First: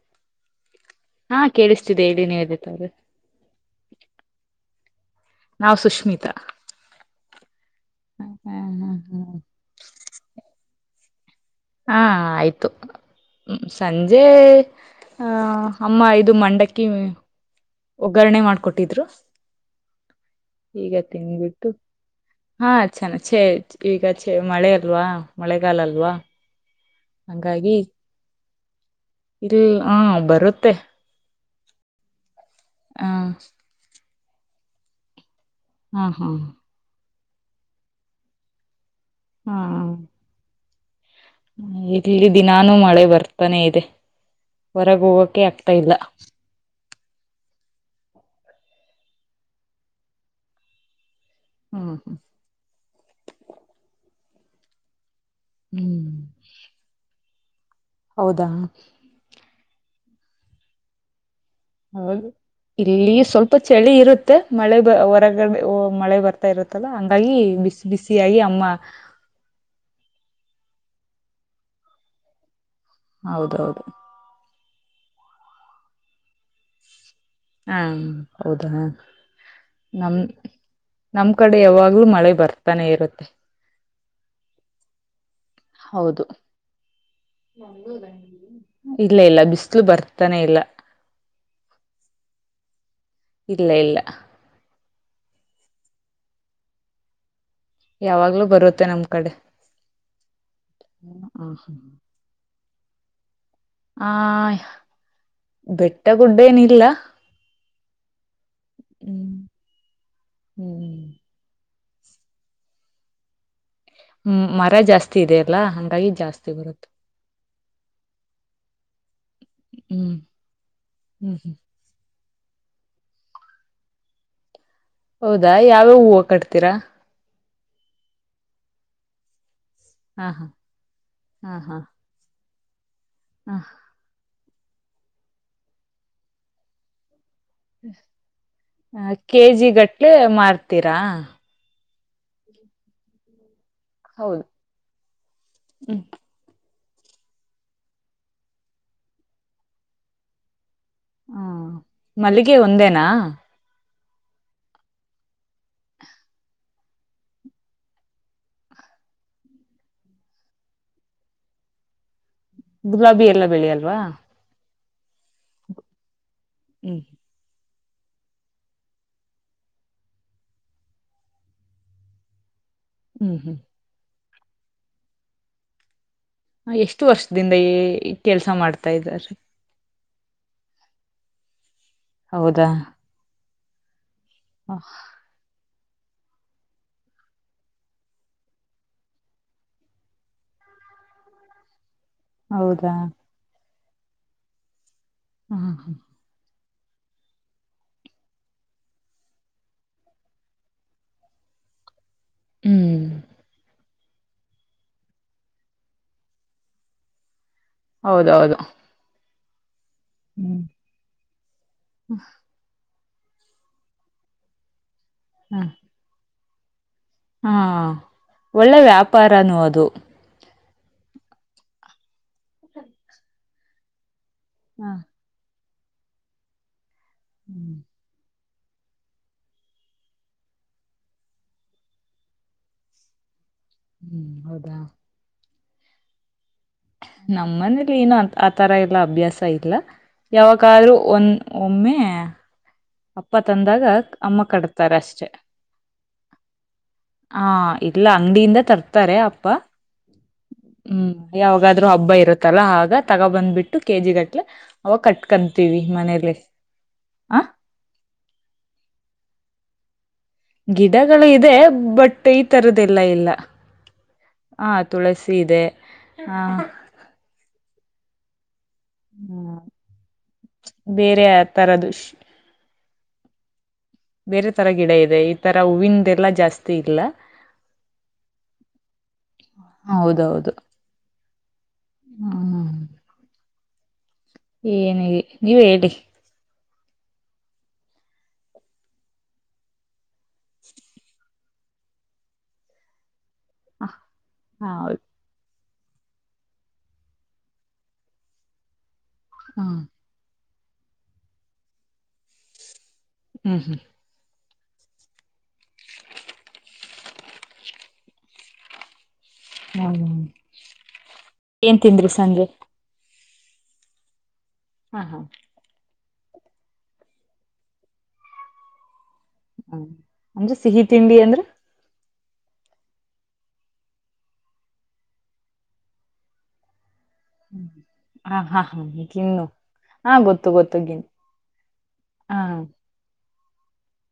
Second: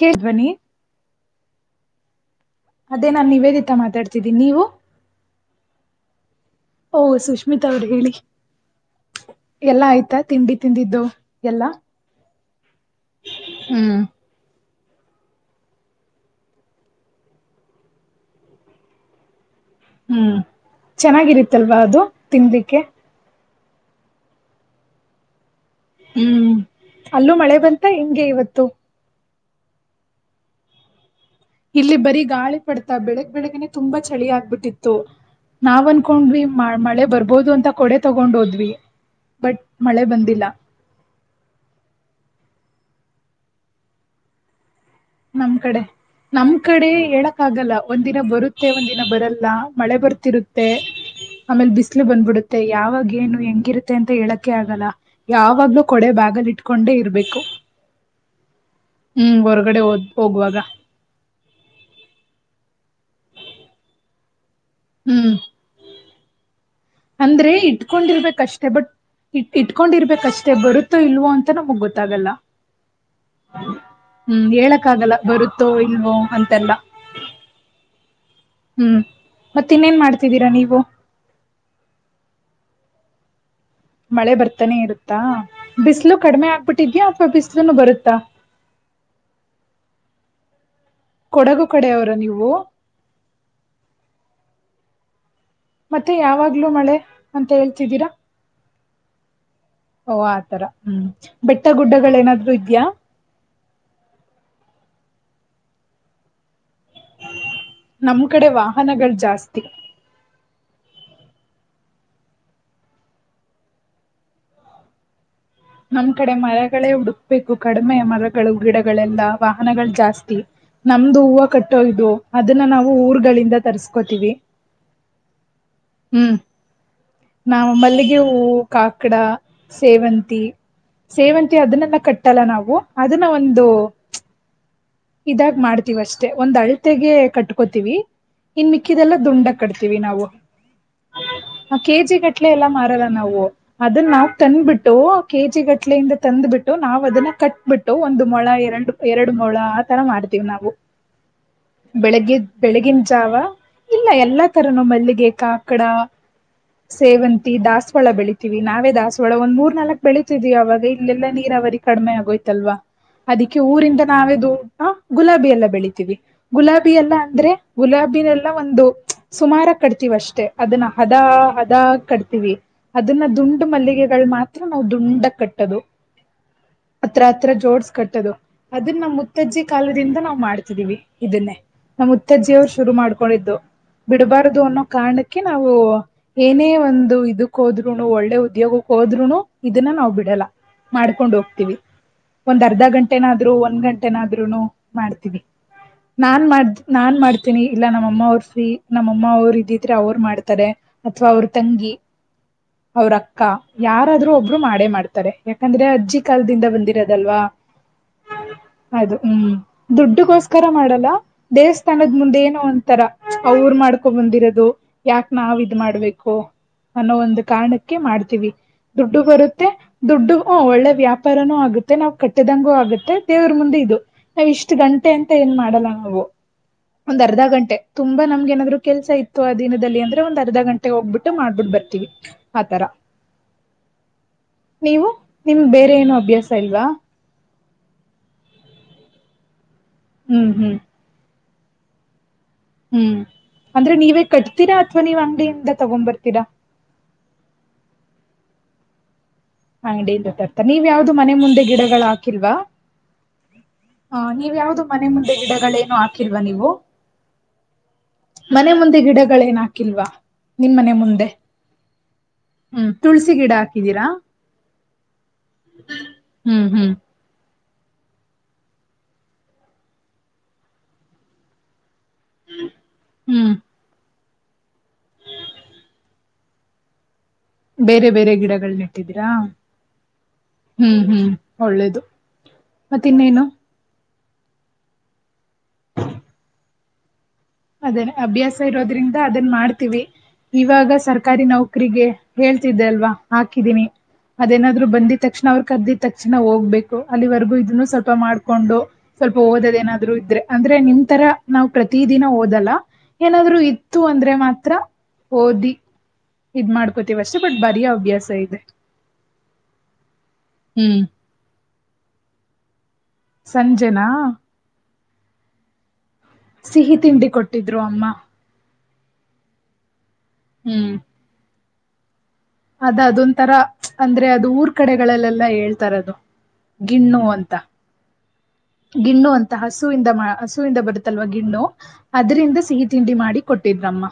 ಕೇಳ ಬನ್ನಿ ಹಾ ಕೇಳಿಸ್ತಿದೆ ಹೇಳಿ ನಿವೇದಿತ. ಮತ್ತೆ ನಾನ್ ನಿವೇದಿತ ಮಾತಾಡ್ತಿದ್ದೀನಿ ನೀವು. ನಾವು ಸುಶ್ಮಿತಾ. ಓಹೋ ಸುಶ್ಮಿತಾ ಅವ್ರು ಹೇಳಿ. ಹಾ ಹಾ. ಎಲ್ಲ ಆಯ್ತಾ ತಿಂಡಿ ತಿಂದಿದ್ದು ಎಲ್ಲಾ. ಹಾ ಆಯ್ತು ಹ್ಮ್ ಸಂಜೆ. ಹಾ ಅಮ್ಮ ಇದು ಮಂಡಕ್ಕಿ. ಒಗ್ಗರಣೆ ಮಾಡ್ಕೊಟ್ಟಿದ್ರು. ಹ್ಮ್ ಈಗ ತಿಂದುಬಿಟ್ಟು ಚೆನ್ನಾಗಿರಿತ್ತಲ್ವಾ ಅದು ಹಾ ತಿನ್ಲಿಕ್ಕೆ ಚೆನ್ನ ಚೇ ಈಗ ಮಳೆ ಅಲ್ವಾ. ಮಳೆಗಾಲ ಅಲ್ವಾ ಹ್ಮ್ ಅಲ್ಲೂ ಮಳೆ ಹಂಗಾಗಿ. ಬಂತ ಹೆಂಗೆ ಇವತ್ತು [unintelligible] ಹಾ ಬರುತ್ತೆ. ಇಲ್ಲಿ ಬರೀ ಗಾಳಿಪಡ್ತಾ ಹ ಬೆಳಗ್ ಬೆಳಗ್ನೆ ತುಂಬಾ ಚಳಿ ಆಗ್ಬಿಟ್ಟಿತ್ತು. ನಾವ್ ಹಾ ಹಾ ಅನ್ಕೊಂಡ್ರಿ ಮಳೆ ಬರ್ಬೋದು ಅಂತ ಕೊಡೆ ತಕೊಂಡು ಹೋದ್ವಿ. ಹಾ ಬಟ್ ಮಳೆ ಬಂದಿಲ್ಲ. ಇಲ್ಲಿ ದಿನಾನು ಮಳೆ ಬರ್ತಾನೆ ಇದೆ ಹೊರಗ ಹೋಗೋಕೆ ನಮ್ ಆಗ್ತಾ ಕಡೆ ಇಲ್ಲ. ನಮ್ ಕಡೆ ಹೇಳಕ ಆಗಲ್ಲ ಒಂದ ದಿನ ಬರುತ್ತೆ ಒಂದ ದಿನ ಬರಲ್ಲ ಮಳೆ ಬರ್ತಿರುತ್ತೆ. [inaudible] ಆಮೇಲ್ ಬಿಸ್ಲು ಬಂದ್ಬಿಡುತ್ತೆ ಯಾವಾಗ ಏನು ಹೆಂಗಿರುತ್ತೆ ಅಂತ ಹೇಳಕೆ ಆಗಲ್ಲ. ಯಾವಾಗ್ಲೂ ಕೊಡೆ ಹ್ಮ್ ಬ್ಯಾಗಲಿ ಇಟ್ಕೊಂಡೆ ಇರ್ಬೇಕು. ಹೌದಾ ಹ್ಮ್ ಹೊರಗಡೆ ಹೋಗ್ ಹೋಗುವಾಗ. ಹೌದು ಇಲ್ಲಿ ಸ್ವಲ್ಪ ಚಳಿ ಇರುತ್ತೆ ಮಳೆ ಹ್ಮ್ ಹೊರಗಡೆ ಮಳೆ ಬರ್ತೆ. ಇರುತ್ತಲ್ಲ ಹಂಗಾಗಿ ಬಿಸಿ ಬಿಸಿಯಾಗಿ ಅಮ್ಮ. ಇ ಇಟ್ಕೊಂಡಿರ್ಬೇಕ ಅಷ್ಟೇ ಬರುತ್ತೋ ಇಲ್ವೋ ಅಂತ ನಮಗ್ ಗೊತ್ತಾಗಲ್ಲ. ಹೌದೌದು ಹ್ಮ್ ಹೇಳಕ್ಕ ಆಗಲ್ಲ ಬರುತ್ತೋ ಇಲ್ವೋ ಅಂತೆಲ್ಲ. ಹಾ ಹೌದಾ ಹ್ಮ್ ಮತ್ತ ಇನ್ನೇನ್ ನಮ್ ಮಾಡ್ತಿದ್ದೀರಾ ನೀವು. ನಮ್ ಕಡೆ ಯಾವಾಗ್ಲೂ ಮಳೆ ಬರ್ತಾನೆ ಇರುತ್ತೆ. ಮಳೆ ಬರ್ತಾನೆ ಇರುತ್ತಾ ಬಿಸ್ಲು ಹೌದು ಕಡಿಮೆ ಆಗ್ಬಿಟ್ಟಿದ್ಯಾ ಅಥವಾ ಬಿಸ್ಲುನು ಬರುತ್ತಾ. ಇಲ್ಲ ಇಲ್ಲ ಬಿಸಲು ಬರ್ತಾನೆಯಿಲ್ಲ. ಕೊಡಗು ಕಡೆ ಅವರಾ ನೀವು. ಇಲ್ಲ ಇಲ್ಲ. ಮತ್ತೆ ಯಾವಾಗಲೂ ಮಳೆ ಅಂತ ಹೇಳ್ತಿರಾ. ಯಾವಾಗ್ಲೂ ಬರುತ್ತೆ ನಮ್ಮ ಕಡೆ. ಓಹೋ ಆತರ ಹ್ಮ್ ಬೆಟ್ಟ ಹ್ಮ್. ಗುಡ್ಡಗಳು ಏನಾದ್ರೂ ಇದಿಯಾ. ಆ ಬೆಟ್ಟ ಗುಡ್ಡ ಏನಿಲ್ಲ. ನಮ್ಮ ಕಡೆ ವಾಹನಗಳು ಹ್ಮ್ ಜಾಸ್ತಿ. ಹ್ಮ್. ಹ್ಮ್ ಮರ ಜಾಸ್ತಿ. ಇದೆ ಅಲ್ಲಾ. ನಮ್ಮ ಕಡೆ ಮರಗಳೇ ಹುಡುಕಬೇಕು ಕಡಿಮೆ ಮರಗಳು ಗಿಡಗಳೆಲ್ಲಾ ವಾಹನಗಳು ಹ್ಮ್ ಜಾಸ್ತಿ. ನಮ್ದು ಹ್ಮ್ ಹೂವ ಹ್ಮ್ ಕಟ್ಟೋ ಇದು ಅದನ್ನ ನಾವು ಊರುಗಳಿಂದ ತರಿಸಿಕೊಳುತಿವಿ. ಹೌದಾ ಯಾವ್ಯಾವ ಹೂವು ಕಟ್ತೀರಾ ನಾವು ಮಲ್ಲಿಗೆ ಹೂವು ಕಾಕಡ ಹಾ ಸೇವಂತಿ ಹಾ ಸೇವಂತಿ ಹಾ ಅದನ್ನೆಲ್ಲ ಕಟ್ಟಲ್ಲ ನಾವು ಅದನ್ನ ಹಾ ಒಂದೂ ಇದ್ದಾಗ್ ಮಾಡ್ತೀವಿ ಅಷ್ಟೇ ಒಂದ್ ಅಳ್ತೆಗೆ ಕಟ್ ಕೋತೀವಿ ಇನ್ ಹಾ ಮಿಕ್ಕಿದೆಲ್ಲ ದುಂಡಕ್ ಕೆಜಿ ಕಟ್ತೀವಿ ಗಟ್ಲೆ ನಾವು ಮಾರ್ತೀರಾ ಆ ಕೆಜಿ ಗಟ್ಲೆ ಎಲ್ಲ ಮಾರಲ್ಲ ನಾವು ಅದನ್ನ ನಾವು ಹೌದು ತಂದ್ಬಿಟ್ಟು ಕೆಜಿ ಹ್ಮ್ ಗಟ್ಲೆಯಿಂದ ತಂದ್ಬಿಟ್ ನಾವು ಅದನ್ನ ಕಟ್ಬಿಟ್ಟು ಒಂದು ಮೊಳ ಎರಡು ಎರಡು ಮೊಳ ಆ ತರ ಮಾಡ್ತೀವಿ ನಾವು ಹಾ ಬೆಳಗ್ಗೆದ್ ಮಲ್ಲಿಗೆ ಬೆಳಗಿನ ಒಂದೇನಾ ಜಾವ ಇಲ್ಲ ಎಲ್ಲಾ ತರನೂ ಮಲ್ಲಿಗೆ, ಕಾಕಡ ಸೇವಂತಿ ದಾಸವಾಳ ಬೇಳಿತೇವಿ ನಾವೇ ದಾಸವಾಳ ಒಂದ್ ಮೂರ್ ನಾಲ್ಕು ಬೆಳೀತಿದೀವಿ ಅವಾಗ ಇಲ್ಲೆಲ್ಲ ನೀರಾವರಿ ಕಡಿಮೆ ಆಗೊಯ್ತು ಅಲ್ವಾ ಗುಲಾಬಿ ಎಲ್ಲ ಅದಿಕ್ಕೆ ಬೆಳೆಯಲ್ವಾ ಊರಿಂದ ನಾವೇ ದು ಅ ಗುಲಾಬಿ ಎಲ್ಲ ಬೆಳಿತೇವಿ ಗುಲಾಬಿ ಹ್ಮ್ ಎಲ್ಲ ಅಂದ್ರೆ ಗುಲಾಬಿನೆಲ್ಲ ಒಂದು ಸುಮಾರಾಗಿ ಕಟ್ತತೇವಿ ಅಷ್ಟೆ ಅದನ್ನ ಹದಾ ಹದಾಗ ಕಟ್ಟತೀವಿ ಅದನ್ನ ಹ್ಮ್ ಹ್ಮ್ ದುಂಡು ಮಲ್ಲಿಗೆಗಳು ಮಾತ್ರ ನಾವು ದುಂಡಾಗಿ ಕಟ್ಟದು ಹಾ, ಎಷ್ಟು ಹತ್ರ ಹತ್ರ ವರ್ಷದಿಂದ ಜೋಡ್ಸ್ ಈ ಕಟ್ಟದು ಕೆಲ್ಸ ಮಾಡ್ತಾ ಅದನ್ನ ನಮ್ಮ ಇದ್ದಾರೆ ಮುತ್ತಜ್ಜಿ ಕಾಲದಿಂದ ನಾವ್ ಮಾಡ್ತಿದೀವಿ ಇದನ್ನೇ ನಮ್ಮ್ ಹೌದಾ ಉುತ್ತಜ್ಜಿಯವ್ರು ಶುರು ಮಾಡ್ಕೊಂಡಿದ್ದು ಬಿಡಬಾರದು ಬಿಡಬಾರದು ಹ, ಅನ್ನೋ ಕಾರಣಕ್ಕೆ ಕೆ ನಾವು ಏನೇ ಒಂದು ಇದಕ್ ಹೋದ್ರುನು ಒಳ್ಳೆ ಉದ್ಯೋಗಕ್ಕೆ ಹೋದ್ರುನು ಇದನ್ನ ನಾವು ಬಿಡಲ್ಲ ಮಾಡ್ಕೊಂಡ್ ಹೋಗ್ತೀವಿ ಒಂದ್ ಅರ್ಧ ಹೌದಾ ಗಂಟೆನಾದ್ರು ಒಂದ್ ಗಂಟೆ ಏನಾದ್ರೂನು ಮಾಡ್ತೀವಿ ಹಾ ಹ ಹಾ ನಾನು ಮಾಡ್ತ್ ನಾನ್ ಮಾಡತ್ತೀನಿ ಇಲ್ಲ ನಮ್ ಅಮ್ಮ ಅವ್ರು ಫ್ರೀ ನಮ್ಮ ಅಮ್ಮ ಅವರು ಇದರೆ ಅವರು ಮಾಡತಾರೆ ಅಥವಾ ಅವ್ರ ತಂಗಿ ಹ್ಮ್ ಅವ್ರ ಅಕ್ಕ ಯಾರಾದ್ರೂ ಒಬ್ ಇಬ್ರು ಮಾಡೇ ಮಾಡ್ತಾರೆ ಯಾಕಂದ್ರೆ ಅಜ್ಜಿ ಕಾಲದಿಂದ ಬಂದಿರೋದಲ್ವಾ ಹೌದ್ ದೌದು ಅದು ಹ್ಮ್ ದುಡ್ಡುಗೋಸ್ಕರ ಮಾಡಲ್ಲ ದೇವಸ್ಥಾನದ ಮುಂದೆ ಏನು ಒಂತರ ಅವರು ಮಾಡ್ಕೊ ಬಂದಿರೋದು ಯಾಕೆ ನಾವು ಹ ಇದ್ ಮಾಡ್ಬೇಕು ಅನ್ನೋ ಒಂದು ಕಾರಣಕ್ಕೆ ಮಾಡ್ತೀವಿ ಒಳ್ಳೇ ವ್ಯಾಪ್ ದುಡ್ಡು ಬರುತ್ತೆ ದುಡ್ಡು ಹೂ ಒಳ್ಳೆ ವ್ಯಾಪಾರನೂ ಆಗುತ್ತೆ ನಾವು ಕಟ್ಟದಂಗೂ ಆಗತ್ತೆ ದೇವರ ಮುಂದೆ ಇದು ನಾವ ಇಷ್ಟು ಹ ಗಂಟೆ ಅಂತ ಏನ್ ಮಾಡಲ್ಲ ನಾವು ಒಂದ್ ಅರ್ಧ ಹ್ಮ್ ಗಂಟೆ ತುಂಬಾ ನಮ್ಗೆ ಏನಾದ್ರು ಕೆಲಸ ಇತ್ತು ಆ ದಿನದಲ್ಲಿ ಅಂದ್ರ ಒಂದ ಅರ್ಧ ಗಂಟೆಗೆ ಹೋಗ್ಬಿಟ್ಟು ಮಾಡಬಿಟು ಬರ್ತೀವಿ ಆತರ ಹ್ಮ್ ಹೌದ ನೀವು ನಿಮ್ಗೆ ಬೇರೆ ಏನು ಅಭ್ಯಾಸ ಇಲ್ವಾ ನಮ್ಮ್ ಮನೇಲಿ ಏನ್ ಆ ತರ ಎಲ್ಲ ಅಭ್ಯಾಸ ಇಲ್ಲ ಹ್ಮ್ ಹ್ಮ್ ಯಾವಾಗಾದ್ರರು ಒನ್ ಒಮ್ಮೆ ಹ್ಮ್ ಅಪ್ಪ ತಂದಾಗ ಅಂದ್ರೆ ನೀವೇ ಅಮ್ಮ ಕಟ್ತೀರಾ ಕಟ್ತಾರೆ ಅಥವಾ ನೀವ್ ಅಷ್ಟೆ ಅಂಗಡಿಯಿಂದ ತಗೊಂಡ್ ಬರ್ತೀರಾ ಹಾ ಇಲ್ಲ ಅಂಗಡಿಯಿಂದ ತರ್ತಾರೆ ಅಪ್ಪ ಅಂಗಡಿಯಿಂದ ತರ್ತ ನೀವ್ ಹ್ಮ್ ಯಾವ್ದು ಮನೆ ಮುಂದೆ ಯಾವಾಗಾದ್ರು ಗಿಡಗಳು ಹಬ್ಬ ಹಾಕಿಲ್ವಾ ಇರುತ್ತಲ್ಲ ಆಗ ತಗೋ ಬಂದ್ಬಿಟ್ಟು ಕೆಜಿ ಆ ಗಟ್ಲೆ ನೀವ್ ಯಾವ್ದು ಅವಾಗ ಮನೆ ಮುಂದೆ ಕಟ್ಕಂತೀವಿ ಗಿಡಗಳೇನು ಮನೇಲಿ ಹಾಕಿಲ್ವಾ ನೀವು ಹಾ ಮನೆ ಮುಂದೆ ಗಿಡಗಳೇನ್ ಹಾಕಿಲ್ವಾ ನಿನ್ ಮನೆ ಗಿಡಗಳು ಮುಂದೆ ಇದೆ ಬಟ್ ಈ ಹ್ಮ್ ತುಳಸಿ ಗಿಡ ಹಾಕಿದ್ದೀರಾ ಹಾ ತುಳಸಿ ಇದೆ ಹ ಹ್ಮ್ ಹ್ಮ್ ಹ್ಮ್ ಬೇರೆ ಯಾ ತರದು. ಹ್ಮ್ ಬೇರೆ ತರ ಗಿಡ ಇದೆ ಈ ತರ ಹೂವಿನದ್ ಎಲ್ಲಾ ಜಾಸ್ತಿ ಇಲ್ಲ. ಬೇರೆ ಬೇರೆ ಗಿಡಗಳನ್ನು ನೆಟ್ಟಿದೀರಾ. ಹೌದೌದು ಹ್ಮ್ ಹ್ಮ್ ಒಳ್ಳೇದು ಹ್ಮ್ ಮತ್ತೆ ನೀನು. ಏನುಹೇಳಿ ನೀವೆ ಹೇಳಿ. ಅದೇನ್ ಅಭ್ಯಾಸ ಇರೋದ್ರಿಂದ ಅದನ್ ಮಾಡ್ತೀವಿ. ಇವಾಗ ಸರ್ಕಾರಿ ನೌಕರಿಗೆ ಹೇಳ್ತಿದ್ದೆ ಅಲ್ವಾ ಹಾಕಿದೀನಿ ಅದೇನಾದ್ರು ಹೌದು ಬಂದಿ ತಕ್ಷಣ ಅವ್ ಕರೆದಿದ್ದ ತಕ್ಷಣ ಹೋಗಬೇಕು ಅಲ್ಲಿವರೆಗೂ ಇದನ್ನು ಸ್ವಲ್ಪ ಮಾಡ್ಕೊಂಡು ಸ್ವಲ್ಪ ಓದ ಹ್ಮ್ ಏನಾದ್ರೂ ಇದ್ರೆ ಅಂದ್ರೆ ನಿಮ್ ತರ ನಾವ್ ಪ್ರತಿ ದಿನ ಓದಲ್ಲ ಏನಾದ್ರರು ಹ್ಮ್ ಇ ತ್ತು ಅಂದ್ರೆ ಮಾತ್ರ ಓದಿ. [inaudible] ಇದ್ ಮಾಡ್ಕೋತಿವಷ್ಟೇ ಬಟ್ ಬರಿಯೊ ಅಭ್ಯಾಸ ಇದೆ. ಹ್ಮ ಹ್ಮ್ ಏನ್ ತಿಂದ್ರಿ ಸಂಜೆ. ಸಂಜೆನಾ ಹ ಹೂ ಸಿಹಿ ತಿಂಡಿ ಕೊಟ್ಟಿದ್ರು ಅಮ್ಮ. ಹ್ಮ ಅಂದ್ರೆ ಸಿಹಿ ಹ್ಮ್ ತಿಂಡಿ ಅಂದ್ರೆ. ಅದ ಅದೊಂತರ ಅಂದ್ರೆ ಅದು ಊರ್ ಕಡೆಗಳಲ್ಲೆಲ್ಲ ಹೇಳ್ತಾರೆ ಅದು ಗಿಣ್ಣು. ಅಂತ ಹ್ಮ ಹ ಹಾ ಗಿಣ್ಣು ಅಂತ ಹಸುವಿಂದ ಹಾ ಗೊತ್ತು ಹಸುವಿಂದ ಗೊತ್ತು ಗಿಣ್ಣು ಬರುತ್ತಲ್ವ ಗಿಣ್ಣು ಹಾ ಅದರಿಂದ ಸಿಹಿ. ತಿಂಡಿ ಮಾಡಿ ಕೊಟ್ಟಿದ್ರಮ್ಮ.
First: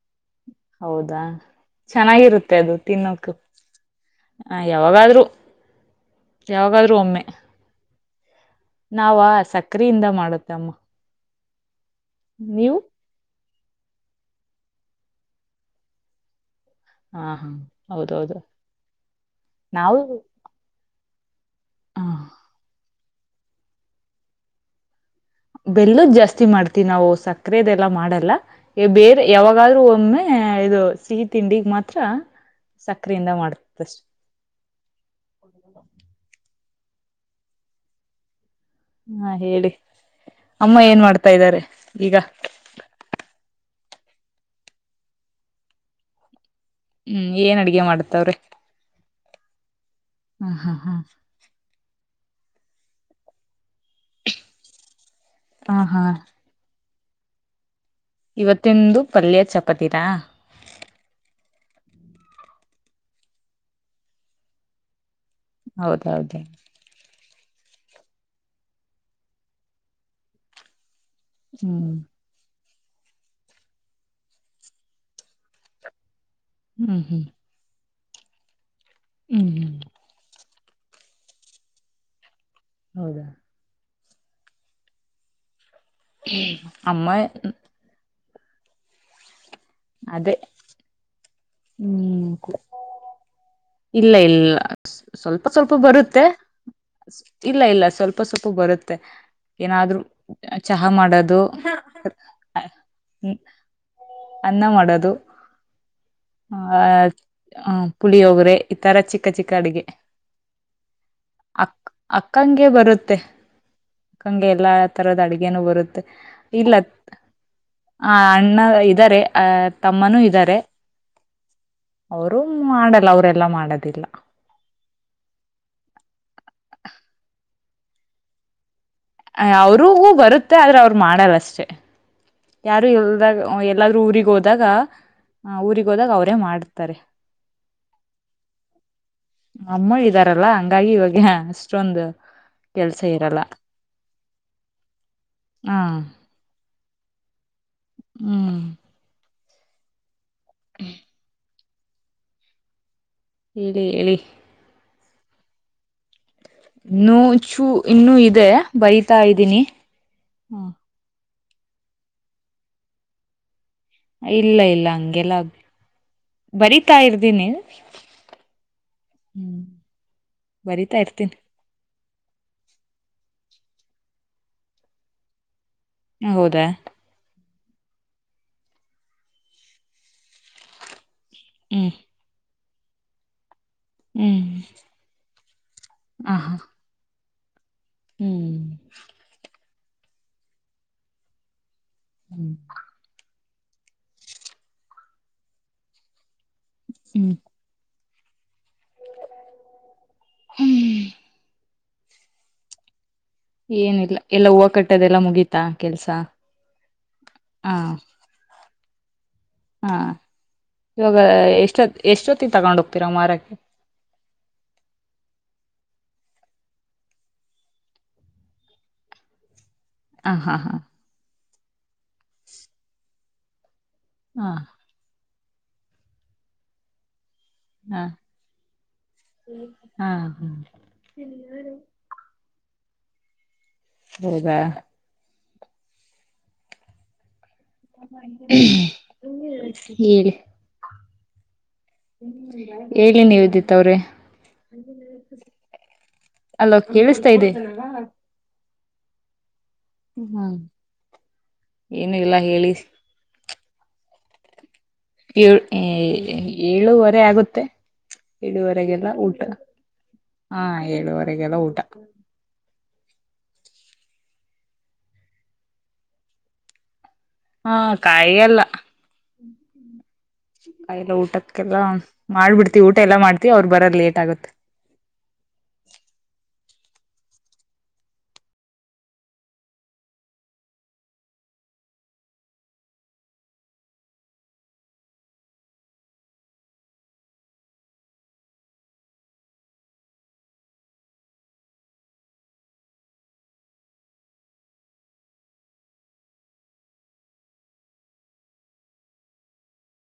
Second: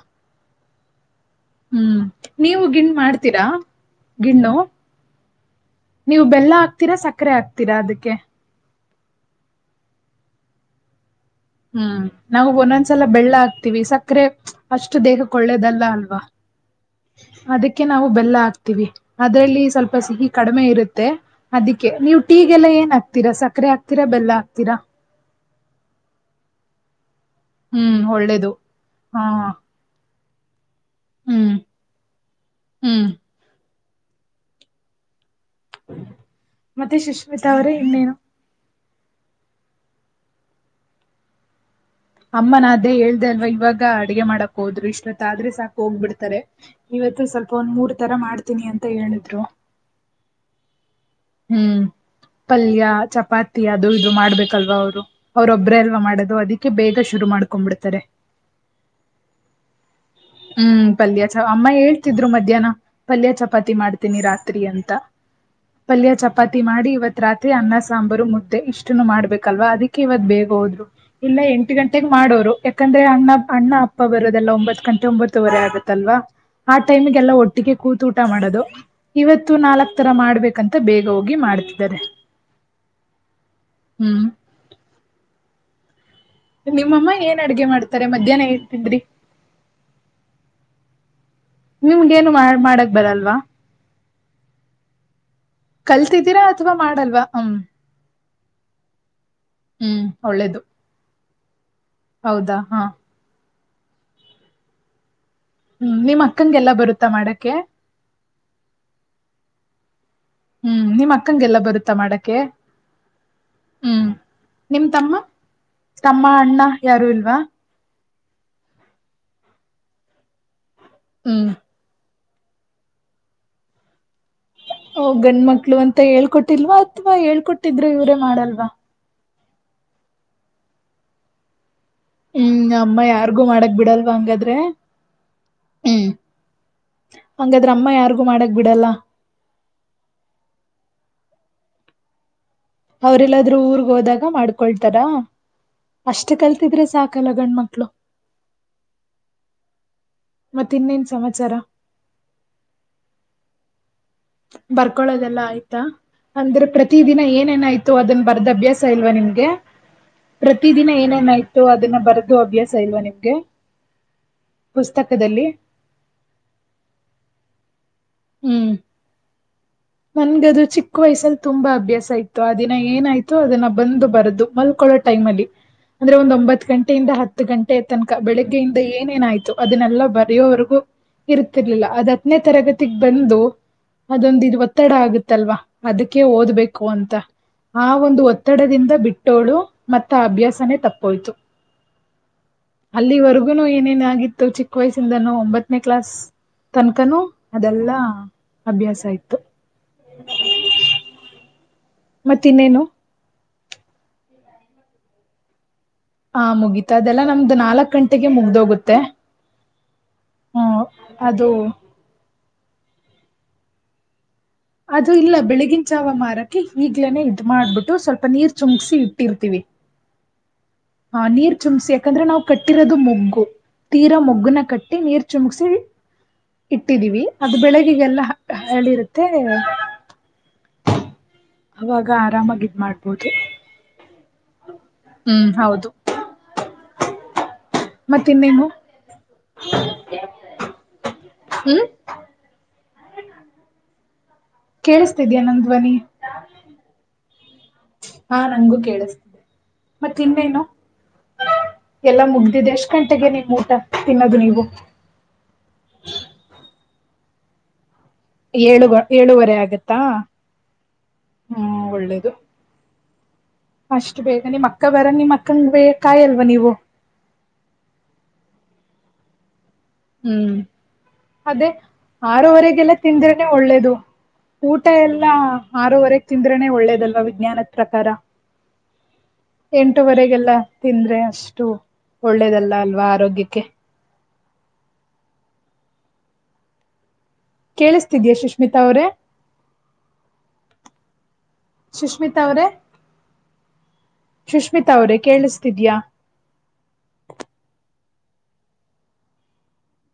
ಹೌದಾ ಹ್ಮ್ ಚೆನ್ನಾಗಿರುತ್ತೆ ನೀವು ಅದು ಗಿಣ್ ತಿನ್ನೋಕ್ ಮಾಡ್ತೀರಾ ಗಿಣ್ಣು ಯಾವಾಗಾದ್ರೂ. ನೀವು ಬೆಲ್ಲ ಯಾವಾಗಾದ್ರೂ ಹಾಕ್ತೀರಾ ಒಮ್ಮೆ ಸಕ್ಕರೆ ಹಾಕ್ತೀರಾ ಅದಕ್ಕೆ. ನಾವ ಸಕ್ರೆಯಿಂದ ಮಾಡುತ್ತಮ್ಮ. ಹ್ಮ್ ನಾವು ಒಂದೊಂದ್ಸಲ ಬೆಲ್ಲ ಹಾಕ್ತಿವಿ ಸಕ್ಕರೆ ಅಷ್ಟು ದೇಹಕ್ಕೆ ಒಳ್ಳೇದಲ್ಲ ಅಲ್ವಾ. ಹಾ ಹಾ ಅದಕ್ಕೆ ನಾವು ಬೆಲ್ಲ ಹೌದೌದು ಹಾಕ್ತೀವಿ ಅದ್ರಲ್ಲಿ ಸ್ವಲ್ಪ ನಾವು ಸಿಹಿ. ಕಡಿಮೆ ಇರುತ್ತೆ ಅದಕ್ಕೆ ಆ ನೀವು ಟೀ ಗೆಲ್ಲ ಏನ್ ಹಾಕ್ತೀರಾ ಸಕ್ಕರೆ ಹಾಕ್ತೀರಾ ಬೆಲ್ಲ ಹಾಕ್ತೀರಾ. ಬೆಲ್ಲದ್ ಜಾಸ್ತಿ ಮಾಡ್ತಿವಿ ನಾವು ಸಕ್ಕರೆದೆಲ್ಲಾ ಹ್ಮ್ ಮಾಡಲ್ಲ ಒಳ್ಳೇದು ಬೇರೆ ಹಾ ಯಾವಾಗಾದ್ರು ಒಮ್ಮೆ. ಇದು ಸಿಹಿ ಹ್ಮ್ ತಿಂಡಿಗ್ ಮಾತ್ರ ಹ್ಮ್ ಸಕ್ಕರೆಯಿಂದ ಮಾಡತ್ ಷ್ಟೆ. ಮತ್ತೆ ಸುಶ್ಮಿತಾ ಅವ್ರೇ ಇನ್ನೇನು. ಹಾ ಹೇಳಿ ಅಮ್ಮ ಏನ್ ಮಾಡ್ತಾ ಇದ್ದಾರೆ ಈಗ. ಅಮ್ಮನ ಅದೇ ಹೇಳ್ದೆ ಅಲ್ವ ಇವಾಗ ಅಡುಗೆ ಮಾಡಕ್ ಹೋದ್ರು ಇಷ್ಟೊತ್ತಾದ್ರೆ ಸಾಕು ಹೋಗ್ಬಿಡ್ತಾರೆ. ಇವತ್ತು ಹ್ಮ್ ಸ್ವಲ್ಪ ಏನ್ ಒಂದ್ ಅಡ್ಗೆ ಮೂರ್ ತರ ಮಾಡತ್ತವ್ರೆ ಮಾಡ್ತೀನಿ ಅಂತ ಹೇಳಿದ್ರು. ಹಾ ಹಾ ಹಾ ಹ್ಮ್ ಪಲ್ಯ ಚಪಾತಿ ಅದು ಇದು ಮಾಡ್ಬೇಕಲ್ವಾ ಅವ್ರು. ಹಾ ಅವರೊಬ್ಬರೇ ಅಲ್ವಾ ಹಾ ಮಾಡೋದು ಅದಕ್ಕೆ ಬೇಗ ಶುರು ಮಾಡ್ಕೊಂಡ್ಬಿಡ್ತಾರೆ. ಇವತ್ತಿಂದು ಪಲ್ಯ ಚಪಾತೀ ನಾ. ಹ್ಮ್ ಪಲ್ಯ ಚ ಅಮ್ಮ ಹೇಳ್ತಿದ್ರು ಮಧ್ಯಾಹ್ನ ಪಲ್ಯ ಚಪಾತಿ ಮಾಡ್ತೀನಿ ರಾತ್ರಿ ಅಂತ. ಪಲ್ಯ ಹೌದೌದು ಚಪಾತಿ ಮಾಡಿ ಇವತ್ತು. ರಾತ್ರಿ ಅನ್ನ ಸಾಂಬಾರು ಮುದ್ದೆ ಇಷ್ಟುನು ಮಾಡ್ಬೇಕಲ್ವಾ ಅದಿಕ್ಕೆ ಇವತ್ ಬೇಗ ಹೋದ್ರು. ಇಲ್ಲ ಎಂಟು ಹ್ಮ್ ಗಂಟೆಗೆ ಮಾಡೋರು ಯಾಕಂದ್ರೆ ಅಣ್ಣ ಅಣ್ಣ ಅಪ್ಪ ಬರೋದೆಲ್ಲಾ ಒಂಬತ್ತು ಗಂಟೆ ಂಬತ್ತುವರೆ ಆಗಲ್ವಾ ಆ ಹ್ಮ್ ಹ್ಮ್ ಟೈಮಗೆಲ್ಲ ಒಟ್ಟಿಗೆ ಕೂತ ಊಟ ಮಾಡೋದು ಹ್ಮ್ ಇವತ್ತು ಹ್ಮ್ ನಾಲ್ಕು ಇತರ ಮಾಡ್ಬೇಕಂತ ಬೇಗ ಹೋಗಿ ಮಾಡ್ತಿದ್ದಾರೆ. ಹೌದಾ ಹ್ಮ್ ಅಮ್ಮ ನಿಮ್ಮಮ್ಮ ಏನ್ ಅಡ್ಗೆ ಮಾಡ್ತಾರೆ ಮಧ್ಯಾಹ್ನ ಏನು ತಿಂದ್ರಿ ಅದೇ ನಿಮ್ಗ ಹ್ಮ್ ಏನು ಮಾಡ ಮಾಡಕ್ ಬರಲ್ವಾ ಇಲ್ಲ ಇಲ್ಲ ಸ್ವಲ್ಪ ಸ್ವಲ್ಪ ಬರುತ್ತೆ ಕಲ್ತಿದ್ದೀರಾ ಅಥವಾ ಮಾಡಲ್ವಾ ಹ್ಮ್ ಇಲ್ಲ ಇಲ್ಲ ಸ್ವಲ್ಪ ಸೊಪ್ಪು ಬರುತ್ತೆ ಏನಾದ್ರರು ಹ್ಮ್ ಒಳ್ಳೇದು ಹ ಮಾಡೋದು ಹೌದಾ ಹಾ ಹ್ಮ್ ಅನ್ನ ಮಾಡೋದು ಹ್ಮ್ ನಿಮ್ಮತ್ತ ಹ ಪುಳಿಯೋಗರೆ ಈ ತರ ಚಿಕ್ಕ ಚಿಕ್ಕ ಅಡಗೆ ಹ್ಮ್ ನಿಮ್ ಅಕ್ಕಂಗೆಲ್ಲ ಅಕ್ಕ ಬರುತ್ತಾ ಮಾಡಕ್ಕೆ ಅಕ್ಕಂಗೆ ಬರುತ್ತೆ ಹ್ಮ್ ಅಕ್ಕನಿಗೆ ಎಲ್ಲಾ ನಿಮ್ ತಮ್ಮ ತರದ ಅಡ್ಗೆನು ಬರುತ್ತೆ ತಮ್ಮ ಅಣ್ಣ ಇಲ್ಲ ಯಾರು ಇಲ್ವಾ ಆ ಅಣ್ಣ ಇದ್ದಾರೆ ಅ ತಮ್ಮನೂ ಇದ್ದಾರೆ ಹ್ಮ ಅವರು ಮಾಡಲ್ಲ ಅವರೆಲ್ಲ ಮಾಡದಿಲ್ಲ ಹೋ ಗಂಡ ಮಕ್ಳು ಅಂತ ಹೇಳ್ಕೊಟ್ಟಿಲ್ವಾ ಅಥವಾ ಹೇಳ್ಕೊಟ್ಟಿದ್ರೆ ಇವರೇ ಮಾಡಲ್ವಾ ಅವ್ರರಿಗೂ ಬರುತ್ತೆ ಆದ್ರೆ ಅವ್ರು ಮಾಡಲ್ಲಷ್ಟೆ ಹ್ಮ್ ಯಾರು ಅಮ್ಮ ಯಾರ್ಗೂ ಇಲ್ದಾಗ ಮಾಡಕ್ ಎಲ್ಲಾದ್ರೂ ಬಿಡಲ್ವಾ ಊರಿಗ್ ಹಂಗಾದ್ರೆ ಹೋದಾಗ ಹ ಊರಿಗ್ ಹ್ಮ್ ಹೋದಾಗ ಅವರೇ ಮಾಡ್ತಾರೆ ಹಂಗಾದ್ರ ಅಮ್ಮ ಯಾರ್ಗೂ ಮಾಡಕ್ ಬಿಡಲ್ಲ ಅಮ್ಮ ಇದಾರಲ್ಲ ಹಂಗಾಗಿ ಇವಾಗ ಅಷ್ಟೊಂದು ಕೆಲ್ಸ ಇರಲ್ಲ ಅವ್ರಲ್ಲಾದ್ರೂ ಊರ್ಗ್ ಹೋದಾಗ ಮಾಡ್ಕೊಳ್ತಾರ ಹ ಅಷ್ಟ್ ಕಲ್ತಿದ್ರೆ ಸಾಕಲ್ಲ ಗಂಡ್ಮಕ್ಳು ಹ್ಮ್ ಮತ್ತ ಇನ್ನೇನ್ ಸಮಾಚಾರ ಹೇಳಿ ಹೇಳಿ ಬರ್ಕೊಳೋದೆಲ್ಲ ಆಯ್ತಾ ಅಂದ್ರೆ ಪ್ರತಿ ಇನ್ನೂ ದಿನ ಚೂ ಏನೇನಾಯ್ತು ಇನ್ನೂ ಅದನ್ ಇದೆ ಬರ್ದ ಅಭ್ಯಾಸ ಇಲ್ವಾ ಬೈತಾ ನಿಮ್ಗೆ ಇದ್ದೀನಿ ಹ ಪ್ರತಿದಿನ ಏನೇನಾಯ್ತು ಅದನ್ನ ಬರೆದು ಅಭ್ಯಾಸ ಇಲ್ವಾ ನಿಮ್ಗೆ ಇಲ್ಲ ಇಲ್ಲ ಹಂಗೆಲ್ಲ ಪುಸ್ತಕದಲ್ಲಿ ಬರಿತಾ ಇರ್ದೀನಿ ಹ್ಮ್ ಹ್ಮ್ ನನ್ಗದು ಚಿಕ್ಕ ಬರಿತಾ ವಯಸ್ಸಲ್ ಇರ್ತೀನಿ ತುಂಬಾ ಅಭ್ಯಾಸ ಇತ್ತು ಅ ದಿನ ಏನಾಯ್ತು ಅದನ್ನ ಬಂದು ಬರದು ಮಲ್ಕೊಳ್ಳೋ ಟೈಮ್ ಅಲ್ಲಿ ಅಂದ್ರೆ ಒಂದ ಒಂಬತ್ ಹೌದಾ ಗಂಟೆಯಿಂದ ಹತ್ತು ಗಂಟೆ ತನಕ ಬೆಳಿಗ್ಗೆಯಿಂದ ಏನೇನಾಯ್ತು ಅದನ್ನೆಲ್ಲ ಬರೆಯೋವರೆಗೂ ಇರ್ತಿರ್ಲಿಲ್ಲ ಹ್ಮ್ ಅದ್ ಹತ್ತನೇ ತರಗತಿಗೆ ಬಂದು ಹ್ಮ್ ಅದೊಂದು ಇವ ಒತ್ತಡ ಆಗುತ್ತಲ್ವಾ ಅದಕ್ಕೆ ಹ ಹಾ ಓದ್ಬೇಕು ಅಂತ ಆ ಒಂದು ಹ್ಮ್ ಒತ್ತಡದಿಂದ ಬಿಟ್ಟೋಳು ಮತ್ತ ಆ ಅಭ್ಯಾಸನೇ ತಪ್ಪೋಯ್ತು ಹ್ಮ್ ಅಲ್ಲಿವರೆಗುನು ಏನೇನ ಆಗಿತ್ತು ಚಿಕ್ಕ ವಯಸ್ಸಿಂದನ ಒಂಬತ್ತನೇ ಕ್ಲಾಸ್ ತನಕನುೂ ಹ್ಮ್ ಅದೆಲ್ಲಾ ಅಭ್ಯಾಸ ಇತ್ತು ಹ್ಮ್ ಮತ್ತ ಇನ್ನೇನು ಏನಿಲ್ಲ ಎಲ್ಲಾ ಹೂವು ಕಟ್ಟೋದೆಲ್ಲ ಮುಗಿ ಆಯ್ತಾ ಕೆಲಸ ಹಾ ಮುಗೀತ ಅದೆಲ್ಲ ನಮ್ದ್ ನಾಲ್ಕ್ ಗಂಟೆಗೆ ಮುಗ್ದೋಗುತ್ತೆ ಹಾಂ ಹ್ಮ ಇವಾಗ ಅದು ಎಷ್ಟೊತ್ತ ಎಷ್ಟೊತ್ತಿಗೆ ತಗೊಂಡ ಹೋಗ್ತೀರಾ ಮಾರೋಕ್ಕೆ? ಅದು ಇಲ್ಲ ಬೆಳಿಗಿನ ಜಾವ ಮಾರಕೆ ಈಗ್ಲೇನೆೇ ಇದ ಮಾಡ್ಬಿಟ್ಟು ಸ್ವಲ್ಪ ನೀರ್ ಚುಂಕ್ಸಿ ಇಟ್ಟಿರ್ತೀವಿ. ಹ್ಮ್ ಹಾ ಹಾ ಹ ನೀರ್ ಚುಮ್ಸಿ ಯಾಕಂದ್ರೆ ನಾವ್ ಕಟ್ಟಿರೋದು ಮೊಗ್ಗು ತೀರಾ ಹಾ ಮೊಗ್ಗುನ ಕಟ್ಟ ಇಟ್ಟಿ ನೀರು ಚುಮಸಿ ಇಟ್ಟಿದೀವಿ. ಅದು ಹಾ ಬೆಳ್ಗಿಗೆಲ್ಲ ಹರಳ್ಳಿರುತ್ತೆ [inaudible] ಹಾ ಅವಗ ಗ ಆರಾಮಾಗಿ ಇದ ಮಾಡ್ಬೋದು. ಹೌದಾ? ಹ್ಮ್ ಹೌದು. ಮತ್ತ ಇನ್ನೇನು ಹೇಳಿ ಹ್ಮ್ ಹೇಳಿ ನಿವೇದಿತಾ ಅವ್ರೆ. ಕೇಳಿಸ್ತಿದ್ಯಾ ನನ್ ಧ್ವನಿ ಅಲೋ ಕೇಳಿಸ್ತಾ ಇದೆ ಹಾ ನಂಗಗೂ ಕೇಳಿಸ್ತಿ ಮತ್ ಹ್ಮ ಇನ್ನೇನು ಏನು ಎಲ್ಲ ಇಲ್ಲ ಮುಗ್ದಿದೆ ಹೇಳಿ ಎಷ್ಟ್ ಗಂ ಟ್ಟೆಗೆ ನಿಮ್ ಊಟ ತಿನ್ನೋದು ನೀವು? ಏಳು ಏ ಏಳುವರೆ ಆಗುತ್ತೆ. ಏಳು ಳುವರೆಗೆಲ್ಲ ಊಟ ಏಳುವರೆ ಆಗತ್ತಾ ಹಾ ಏಳುವರೆಗೆಲ್ಲ ಊಟ. ಹ್ಮ್ ಒಳ್ಳೇದು ಅಷ್ಟು ಬೇಗ ನಿಮ್ ಅಕ್ಕ ಬರ ನಿಮ್ ಅಕ್ಕನ್ಗೆ ಕಾಯಲ್ವಾ ನೀವು? ಹ್ಮ್ ಕಾಯಲ್ಲ. ಹ್ಮ ಹ್ಮ್ ಹ್ಮ [unintelligible] ಊಟಕ್ಕೆ ಅದೇ ಬಾ ಮಾಡ್ಬಿಡ್ತಿವಿ ಆರವರೆಗೆಲ್ಲ ಊಟ ಎಲ್ಲ ತಿಂದ್ರೆನೆ ಮಾಡ್ತಿವಿ ಅವ್ರರು ಒಳ್ಳೇದು ಬರದ ಲೇಟ್ ಆಗುತ್ತೆ. ಊಟ ಎಲ್ಲ ಆರೂವರೆಗೆ ತಿಂದ್ರನೆ ಒಳ್ಳೇದಲ್ವಾ ವಿಜ್ಞಾನದ ಪ್ರಕಾರ. ಎಂಟುವರೆಗೆಲ್ಲ ತಿಂದ್ರೆ ಅಷ್ಟು ಒಳ್ಳೇದಲ್ಲ ಅಲ್ವಾ ಆರೋಗ್ಯಕ್ಕೆ. ಕೇಳಿಸ್ತಿದಿಯಾ ಸುಶ್ಮಿತಾ ಅವ್ರೆ? ಸುಶ್ಮಿತಾ ಅವ್ರೇ ಸುಷ್ಮಿತಾ ಅವ್ರೇ ಕೇಳಿಸ್ತಿದ್ಯಾ?